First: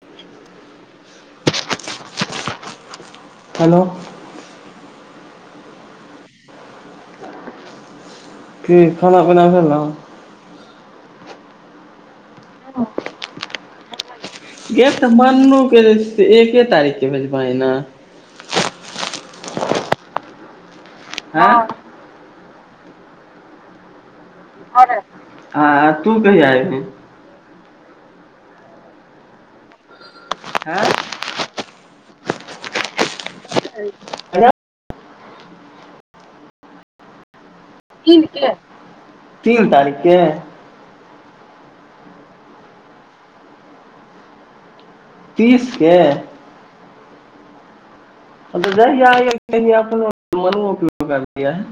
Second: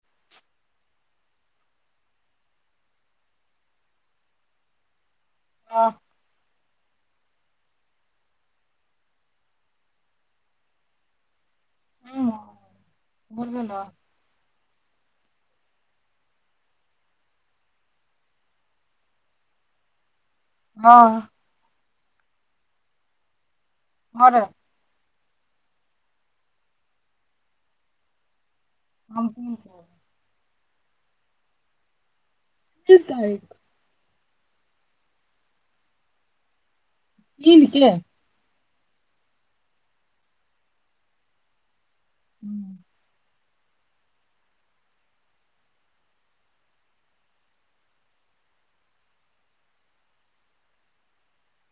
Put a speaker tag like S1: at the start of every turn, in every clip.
S1: [unintelligible]
S2: Hello.
S1: आ
S2: की खाना पीना खलहुँ।
S1: ह बर्द ने। [unintelligible]
S2: गे तऽ मन्नो कें जें छै एके तारीखके भेजबिहीं न
S1: हँ हँ रे
S2: हँ रे हँ तू कहिया एबहिंन
S1: हम कोन छै [inaudible]
S2: हँय
S1: कत आत [inaudible]
S2: ह। [unintelligible]
S1: तीन के
S2: तीन के तीन तारीखके
S1: हूँ
S2: तीसके। हँ जहिया अहिंन तहिया अपनों मनुयो क लक आबि जैहैन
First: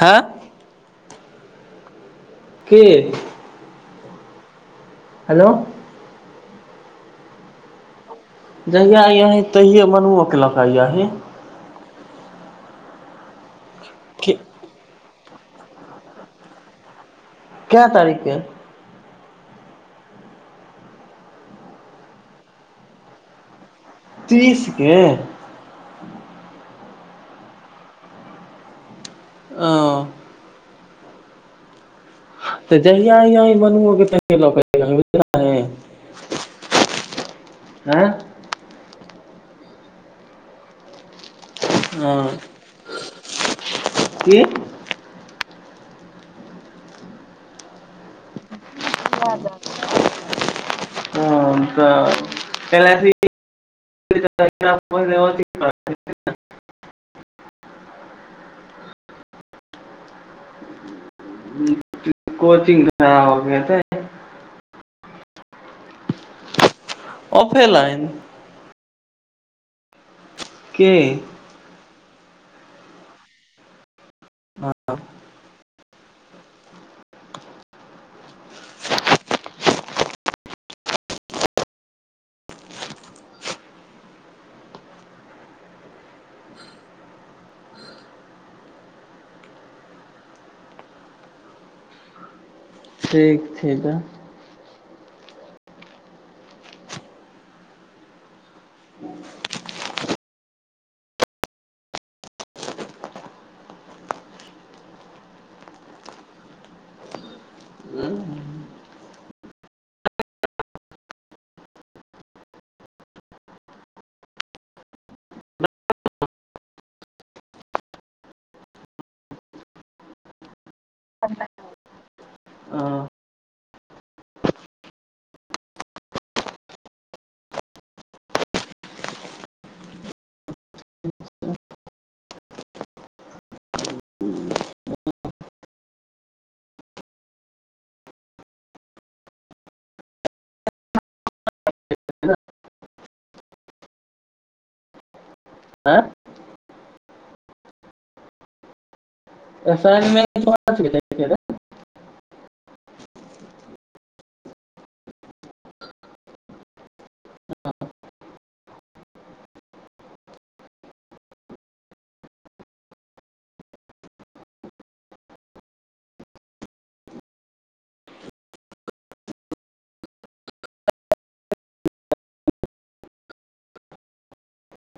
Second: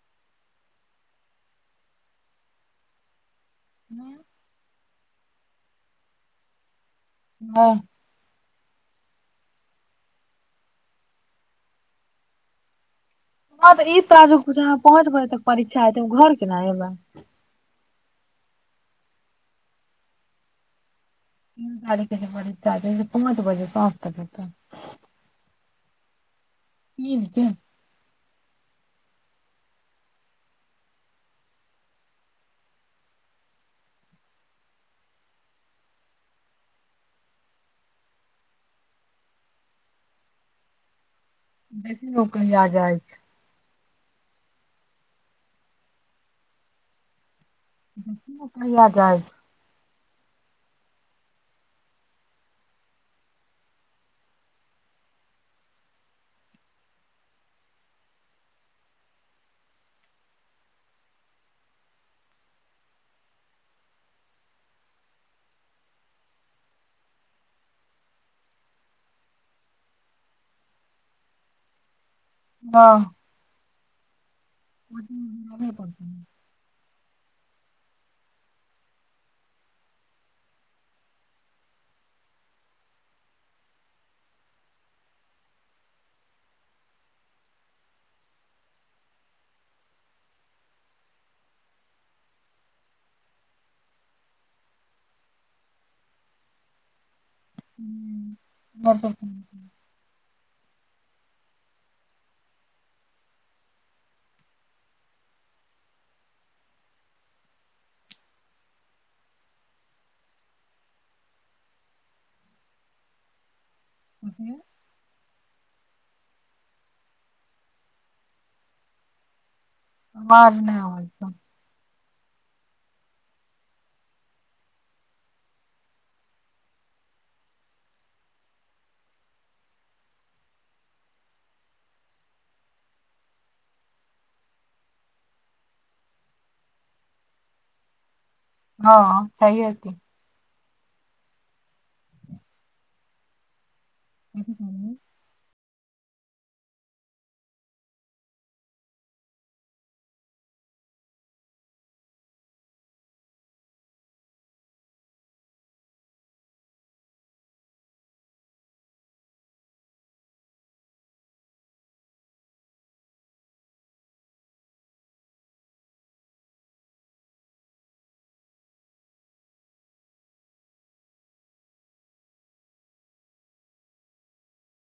S2: हँ की
S1: हँ
S2: हेलो।
S1: हँ।
S2: जहियआ अइयही तहिए मनुओके लऽ कऽ अइयहिं
S1: हँ तऽ ईद ताजूह पहुँचबै। तक परीक्षा हेतै ओ घर केना एबै।
S2: काय तारीख के।
S1: क तारीखे छै बड़ छै पाँच बजे। सासथ दत।
S2: तीस के [unintelligible]
S1: तीन के
S2: ओ। तऽ जहिय बन तहि ल है। आँ।
S1: देखियौ
S2: हँ
S1: कहिया जा जाइ छै
S2: की।
S1: ब आ जााज।
S2: पहिलेथी [inaudible] सी कोचिंग कराओ क एतेय ओफे लाइन के।
S1: हँ। ओ नहि [inaudible]
S2: ठीक छै तऽ।
S1: [unintelligible] अत [inaudible] बार नहि आाज त।
S2: हँ
S1: हँ सही होत। अ बान [inaudible]
S2: आँ [unintelligible] ऐसाइमेंट [inaudible] [unintelligible]